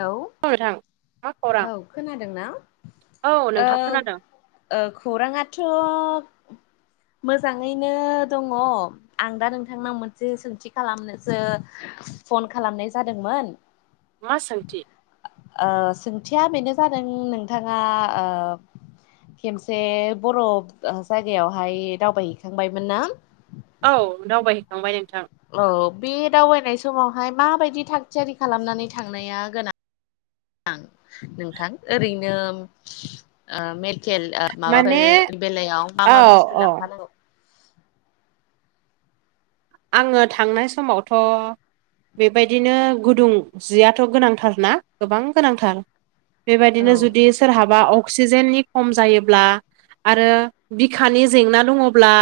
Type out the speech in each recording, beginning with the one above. लौ औ नोंथां मा खौरां औ खोनादोंना? औ ओ नोंथां खोनादों ओ खौराङाथ' मोजाङैनो दङ'। आं दा नोंथांनाव मोनसे सोंथि खालामनोसो फन खालामनाय जादोंमोन। मा सोंथि? ओ ओ सोंथिया बेनो जादों नोंथाङा ओ खेमसे बर' ओ जायगायावहाय दावबायहैखांबायमोन ना? औ दावबायहैखांबाय नोंथां। औ बे दावबायनाय समावहाय माबायदि थाग थियारि खालामनानै थांनाया गोनां? आं नोंथां ओरैनो मेडकेल ओ माने माबाफोर बेलायाव मा औ मा बुस्थु औ लांफानांगौ? आङो थांनाय समावथ' बेबायदिनो गुदुं जियाथ' गोनांथार ना गोबां गोनांथार। बेबायदिनो औ जुदि सोरहाबा अक्सिजेननि खम जायोब्ला आरो बिखानि जेंना दङ'ब्ला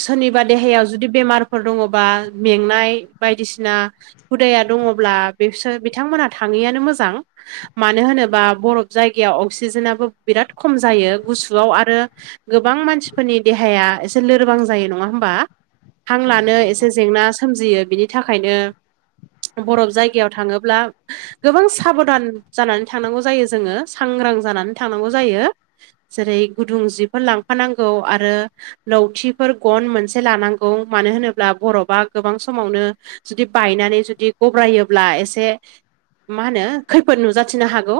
सोरनिबा देहायाव जुदि बेमारफोर दङ'बा मेंनाय बायदिसिना हुदाया दङब्ला बेसोर बिथांमोना थाङैआनो मोजां मानो होनोबा बरफ जाय गायाव अक्सिजेनाबो बिराद खम जायो। गुसुआव आरो गोबां मानसिफोरनि देहाया एसे लोरबां जायो नङा होमबा? हां औ लानो नंगौ। एसे जेंना सोमजियो बिनि थाखायनो बरफ जायगायाव थाङोब्ला गोबां साबधान जानानै थांनांगौ जायो जोङो सांग्रां जानानै थांनांगौ जायो। जेरै गुदुं जिफोर लांफानांगौ आरो लौथिफोर गन मोनसे लानां बुं मानो होनोब्ला बरफआ गोबां समावनो जुदि बायनानै जुदि गब्रायोब्ला एसे मा होनो खैफोद नुजाथिनो हागौ।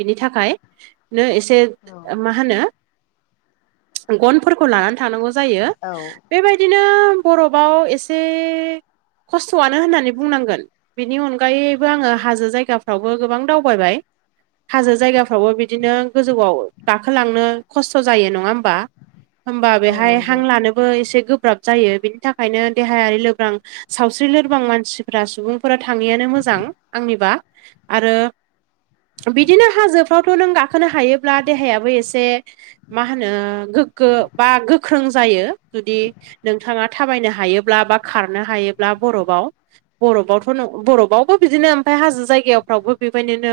बिनि थाखाय नो एसे औ मा होनो गनफोरखौ लानानै थानांगौ जायो। औ बेबायदिनो बरफआव एसे खस्थ'आनो होननानै बुंनांगोन। बिनि अनगायैबो आङो हाजो जायगाफ्रावबो गोबां दावबायबाय। हाजो जायगाफ्रावबो बिदिनो गोजौआव गाखोलांनो खस्थ' जायो। नङा होमबा? होमबा औ बेहाय नंगौ हां लानोबो एसे गोब्राब जायो। बिनि थाखायनो देहायारि लोब्रां सावस्रि लोरबां मानसिफ्रा सुबुंफोरा थाङैयानो मोजां आंनिबा। आरो बिदिनो हाजोफ्रावथ' नों गाखोनो हायोब्ला देहायाबो एसे मा होनो गोग्गो बा गोख्रों जायो। जुदि नोंथाङा थाबायनो हायोब्ला बा खारनो हायोब्ला बरफआव। बरफावथ' नो बरफबावबो बिदिनो ओमफाय हाजो जायगाफ्रावबो बेबायदिनो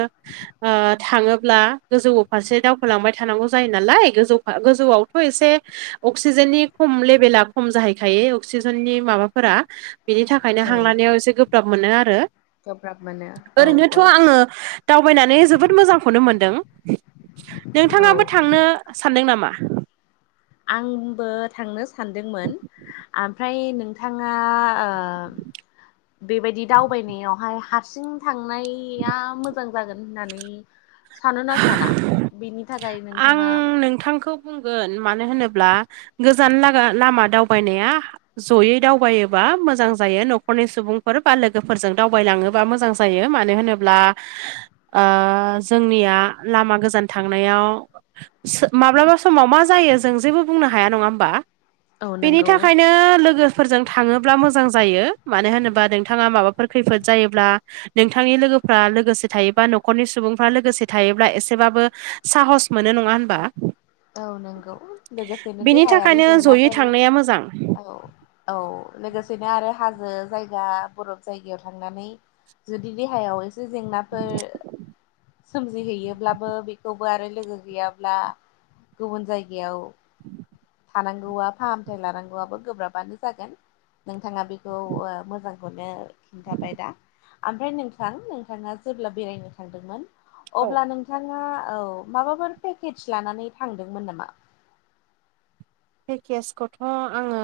ओ थाङोब्ला गोजौवो फारसे दावखोलांबाय थानांगौ जायो नालाय गोजौ फा गोजौआवथ' एसे अक्सिजेननि खम लेभला खम जाहैखायो अक्सिजेननि माबाफोरा। बेनि थाखायनो औ हां लानायाव एसे गोब्राब मोनो आरो। गोब्राब मोनो औ ओरैनोथ' औ आङो। दावबायनानै जोबोद मोजांखौनो मोनदों। औ नोंथाङाबो थांनो सानदों नामा? आंबो थांनो सानदोंमोन। आमफ्राय नोंथाङा ओ बेबायदि दावबायनायावहाय हारसिं थांनाया मोजां जागोन होननानै सानोना साना? बिनि आं नोंथांखौ बुंगोन मानो होनोब्ला गोजान लागा लामा दावबायनाया जयै दावबायोबा मोजां जायो न'खरनि सुबुंफोर बा लोगो फोरजों दावबाय लाङो बा मोजां जायो मानो होनोब्ला आ जोंनिया लामा गोजान थांनायाव माब्लाबा समाव मा जायो जों जेबो बुंनो हाया नङा होमबा? औ बेनि नंगौ थाखायनो लोगो फोरजों थाङोब्ला मोजां जायो मानो होनोबा नोंथाङा माबाफोर खैफोद जायोब्ला नोंथांनि लोगोफ्रा लोगोसे थायोबा न'खरनि सुबुंफ्रा लोगोसे थायोब्ला एसेबाबो साहस मोनो नङा होनबा? औ नंगौ लोगोसेनो बेनि देहायारि थाखायनो जयै जेंनाफोर थांनाया मोजां औ औ लोगोसेनो आरो हाजो जायगा बरफ जायगायाव थांनानै जुदि देहायाव ज जेंनाफोर सोमजि हैयोब्लाबो बेखौबो आरो लोगो गैयाब्ला गुबुन जायगायाव थानांगौआ फाहामथाय लानांगौ आबो गोब्राबानो जागोन। नोंथाङा बेखौ ओ मोजांखौनो खिन्थाबाय दा। आमफ्राय नोंथां नोंथाङा जेब्ला बेरायनो थांदोंमोन औ अब्ला नोंथाङा औ माबाफोर पेकेज लानानै थांदोंमोन नामा? पेकेज खौथ' आङो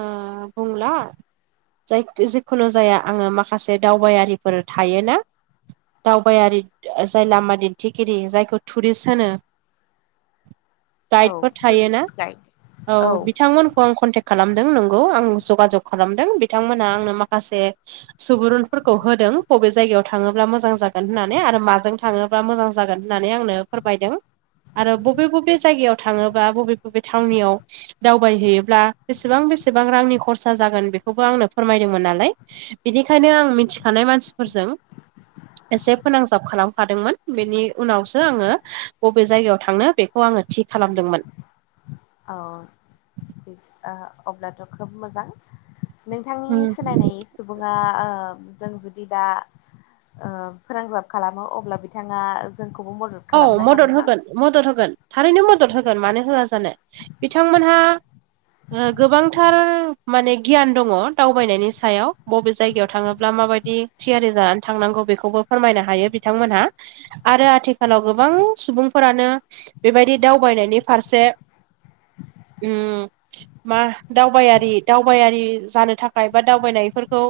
बुंला। जाय जिखुनु जाया आङो माखासे दावबायारिफोर थायो ना दावबायारि जाय लामा दिन्थिगिरि जायखौ टुरिस्ट होनो। गाइड औ फोर थायोना टुरिस्ट गाइड औ बि बिथांमोनखौ आं कन्टेक खालामदों नंगौ आं जगाजग खालामदों बिथांमोना आंनो माखासे सुबुरुन फोरखौ होदों बबे जायगायाव थाङोब्ला मोजां जागोन होननानै आरो माजों थाङोब्ला मोजां जागोन होननानै आंनो फोरमायदों। आरो बबे बबे जायगायाव थाङोबा बबे बबे थावनियाव दावबाय हैयोब्ला बेसेबां बेसेबां रांनि खरसा जागोन बेखौबो आंनो फोरमायदोंमोन नालाय। बिनिखायनो आं मिथिखानाय मानसि फोरजों एसे फोनांजाब खालाम खादोंमोन बेनि उनावसो आङो बबे जायगायाव थांनो बे खौ आङो थि खालामदोंमोन। अ ओ अब्लाथ' खोब मोजां। नोंथांनि सिनायनाय सुबुङा ओ जों जुदि दा ओ फोनांजाब खालामो अब्ला बिथाङा जोंखौबो मदद औ खालामनो मदद हागोन ना? होगोन मदद होगोन थारैनो मदद होगोन मानो होआ जानो बिथां मोनहा ओ गोबांथार माने गियान दङ दावबायनायनि सायाव बबे जायगायाव थाङोब्ला माबाय दि थियारि जानानै थांनांगौ बेखौबो फोरमायनो हायो बिथांमोनहा आरो आथि खालाव गोबां सुबुंफोरानो बेबायदि दावबायनायनि फारसे उम मा दावबायारि दावबायारि जानो थाखाय बा दावबायनाय फोरखौ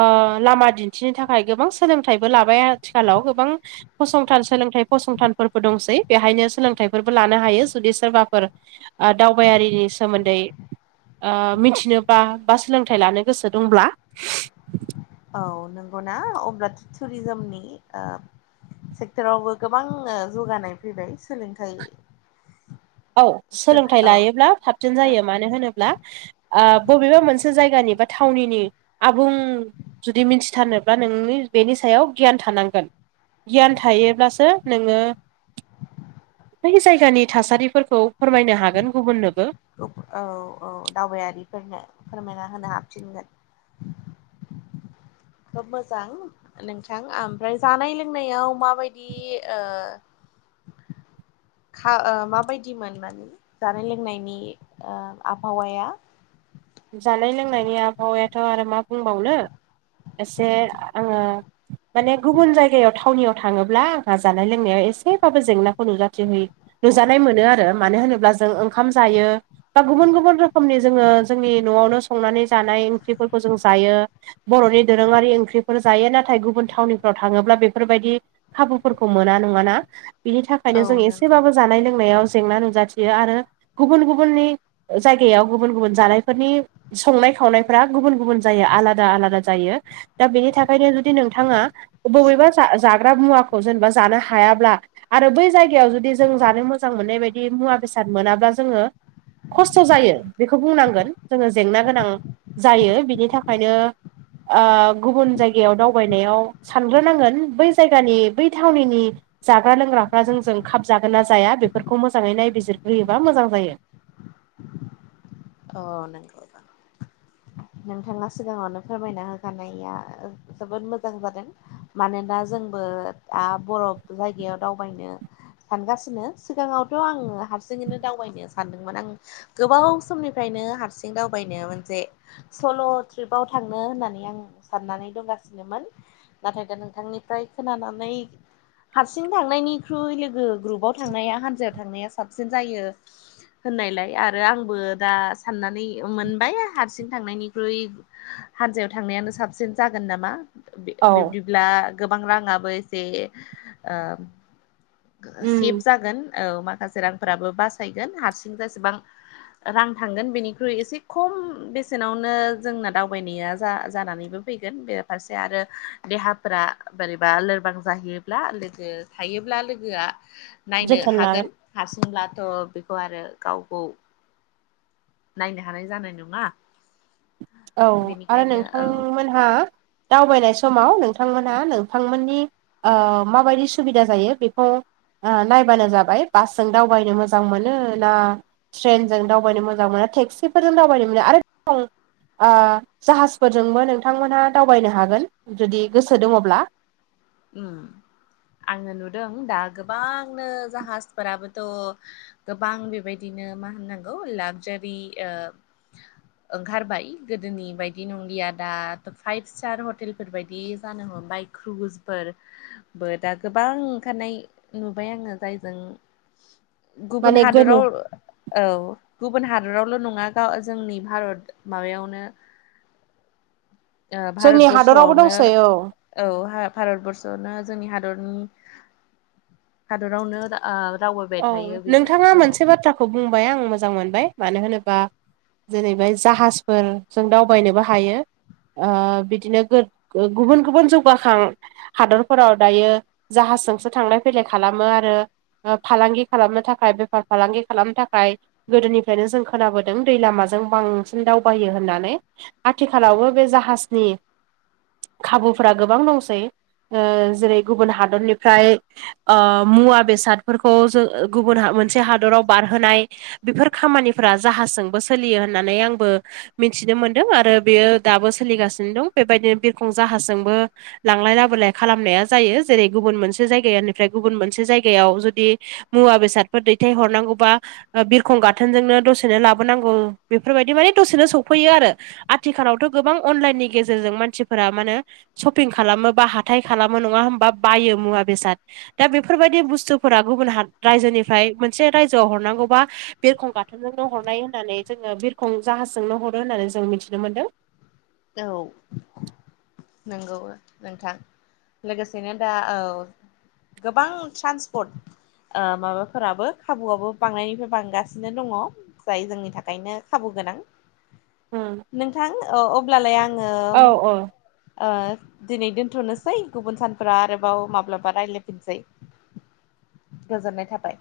ओ लामा दिन्थिनो थाखाय गोबां सोलोंथाइबो लाबाय आथिखालाव गोबां फसंथान सोलोंथाइ फसंथानफोरबो दंसै बेहायनो सोलोंथाइ फोरबो लानो हायो जुदि सोरबाफोर दावबायारिनि सोमोन्दै ओ मिथिनोबा बा सोलोंथाइ लानो गोसो दंब्ला। औ नंगौना अब्लाथ' टुरिजोमनि सेक्टरावबो गोबां ओ जौगानाय फैबाय सोलोंथाइ औ सोलोंथाइ औ लायोब्ला साबसिन जायो मानो होनोब्ला ओ बबेबा मोनसे जायगानि बा थावनिनि आबुं जुदि मिथिथारनोब्ला नोंनि बेनि सायाव गियान थानांगोन। गियान थायोब्लासो नोङो बै जायगानि थासारि फोरखौ फोरमायनो हागोन गुबुननोबो। औ औ दावबायारिफोरनो फोरमायना होनो हाबफिनगोन। खोब मोजां नोंथां ओमफ्राय जानाय लोंनायाव माबायदि ओ खा ओ माबायदिमोन मोन? जानाय लोंनायनि ओ आबहावाया जानाय लोंनायनि आबहावायाथ' आरो मा बुंबावनो एसे आङो माने गुबुन जायगायाव थावनियाव थाङोब्ला आंहा जानाय लोंनायाव एसेबाबो जेंनाखौ नुजाथि हैयो। नुजानाय मोनो आरो मानो होनोब्ला जों ओंखाम जायो बा गुबुन गुबुन रोखोमनि जोङो जोंनि न'आवनो संनानै जानाय ओंख्रिफोरखौ जों जायो। बर'नि दोरोङारि ओंख्रिफोर जायो नाथाय गुबुन थावनिफ्राव थाङोब्ला बेफोरबायदि खाबुफोरखौ मोना नङाना बिनि औ थाखायनो जों नंगौ। एसेबाबो जानाय लोंनायाव जेंना नुजाथियो आरो गुबुन गुबुननि जायगायाव गुबुन गुबुन जानाय फोरनि संनाय खावनायफोरा गुबुन गुबुन जायो आलादा आलादा जायो। दा बेनि थाखायनो जुदि नोंथाङा बबेबा जा जाग्रा मुवाखौ जेनेबा जानो हायाब्ला। आरो बै जायगायाव जुदि जों जानो मोजां मोननाय बाय बिदि मुवा बेसाद मोनाबा जोङो खस्थ' जायो बेखौ बुंनांगोन। जोङो जेंना गोनां जायो बिनि थाखायनो ओ गुबुन जायगायाव दावबायनायाव सानग्रोनांगोन बै जायगानि बै थावनिनि जाग्रा लोंग्राफ्रा जों जों खाब जागोन ना जाया बेफोरखौ मोजाङै नायबिजिरग्रोयोबा मोजां जायो। अ नंगौ नोंथां। नोंथाङा सिगाङावनो फोरमायना होखानाया जोबोद मोजां जादों। मानोना जोंबो दा बरप जायगायाव दावबायनो सानगासिनो सिगाङावथ' आङो हारसिङैनो दावबायनो सानदोंमोन आं गोबाव समनि फ्रायनो हारसिं दावबायनो मोनसे सल' ट्रिपाव थांनो होननानै आं साननानै दंगासिनोमोन। नाथाय दा नोंथांनिफ्राय खोनानानै हारसिं थांनायनिख्रुइ लोगो ग्रुपाव थांनाया हान्जायाव थांनाया साबसिन जायो होननायलाय आरो आंबो दा साननानै मोनबाय हारसिं थांनायनिख्रुइ हानजायाव थांनायानो साबसिन जागोन नामा? औ बिब्दिब्ला गोबां राङाबो एसे ओ सेफ उम जागोन औ माखासे रांफोराबो बासायगोन हारसिं जेसेबां रां थांगोन बेनिख्रुइ एसे खम बेसेनावनो जोंना दावबायनाया जा जानानैबो फैगोन बे फासे आरो देहाफोरा बोरैबा लोरबां जाहैयोब्ला लोगो थायोब्ला लोगोआ नायनो जोथोन लागोन हागोन हारसिंब्लाथ' बेखौ आरो गाव गाव नायनो हानाय जानाय नङा। औ आरो बेनिखायनो औ नोंथांमोनहा दावबायनाय समाव नोंथांमोनहा नोंथांमोननि ओ माबायदि सुबिदा जायो बेखौ ओ नायबानो जाबाय बासजों दावबायनो मोजां मोनो ना ट्रेनजों दावबायनो मोजां मोनो टेक्सिफोरजों दावबायनो मोनो आरो दं ओ जाहाजफोरजोंबो नोंथांमोनहा दावबायनो हागोन जुदि गोसो दङब्ला,। उम आङो नुदों दा गोबांनो जाहाजफोराबोथ' गोबां बेबायदिनो मा होननांगौ लाक्जारि ओ ओंखारबाय गोदोनि बायदि नंलिया दाथ' फाइभ स्टार हटेल फोरबायदि जानो हमबाय क्रुज फोरबो दा गोबां ओंखारनाय नुबाय आङो जायजों गुबुन माने गोनो हादराव औ गुबुन हादरावल' नङा गाव जोंनि भारत माबायावनो ओ जोंनि हादरावबो भारतबर्स'आवनो दंसै औ औ हा भारतबर्स आवनो जोंनि हादरनि हादरावनो ओ दावबायबाय थायो बियो औ। खौ बुंबाय आं मोजां मोनबाय मानो होनोबा जेरैबे जाहाजफोर जों दावबायनोबो हायो ओ बिदिनो गो गुबुन गुबुन जौगाखां हादरफोराव दायो जाहाजजोंसो थांलाय फैलाय खालामो आरो फालांगि खालामनो थाखाय बेफार फालांगि खालामनो थाखाय गोदोनिफ्रायनो जों खोनाबोदों दै लामाजों बांसिन दावबायो होननानै आथिखालावबो बे जाहाजनि खाबुफोरा गोबां दंसै ओ जेरै गुबुन हादरनिफ्राय ओ‌ मुवा बेसादफोरखौ जो‌ गुबुना मोनसे हादराव बारहोनाय बेफोर खामानिफोरा जाहाजजोंबो सोलियो होननानै आंबो मिथिनो मोनदों आरो बेयो दाबो सोलिगासिनो दं बेबायदिनो बिरखं जाहाजजोंबो लांलाय लाबोलाय खालामनाया जायो जेरै गुबुन मोनसे जायगानिफ्राय गुबुन मोनसे जायगायाव जो दे मुवा बेसादफोर दैथाय हरनांगौबा बिरखं गाथोनजोंनो दसेनो लाबोनांगौ बेफोरबायदि माने दसेनो सफैयो आरो आथिखालावथ‌ गोबां अनलाइननि गेजेरजों मानसिफोरा मानोे सपिं खालामो बा हाथाय खालामो नङा हबा बायो मुवा बेसाद दा बेफोरबायदि बुस्थु फोरा गुबुन ह रायजोनिफ्राय मोनसे रायजोआव हरनांगौबा बिरखं गाथोनजोंनो हरनाय होननानै जोङो बिरखं जाहाजजोंनो हरो होननानै जों मिथिनो मोनदों औ नंगौ नोंथां लोगोसेनो दा औ गोबां ट्रान्सपर्ट ओ माबाफोराबो खाबुआबो बांनायनिफ्राय बांगासिनो दङ जाय जोंनि थाखायनो खाबु गोनां नोंथां अब्लालाय आङो औ औ दिनै दोनथ'नोसै गुबुन सानफोरा आरोबाव माब्लाबा रायज्लायफिनसै। गोजोननाय थाबाय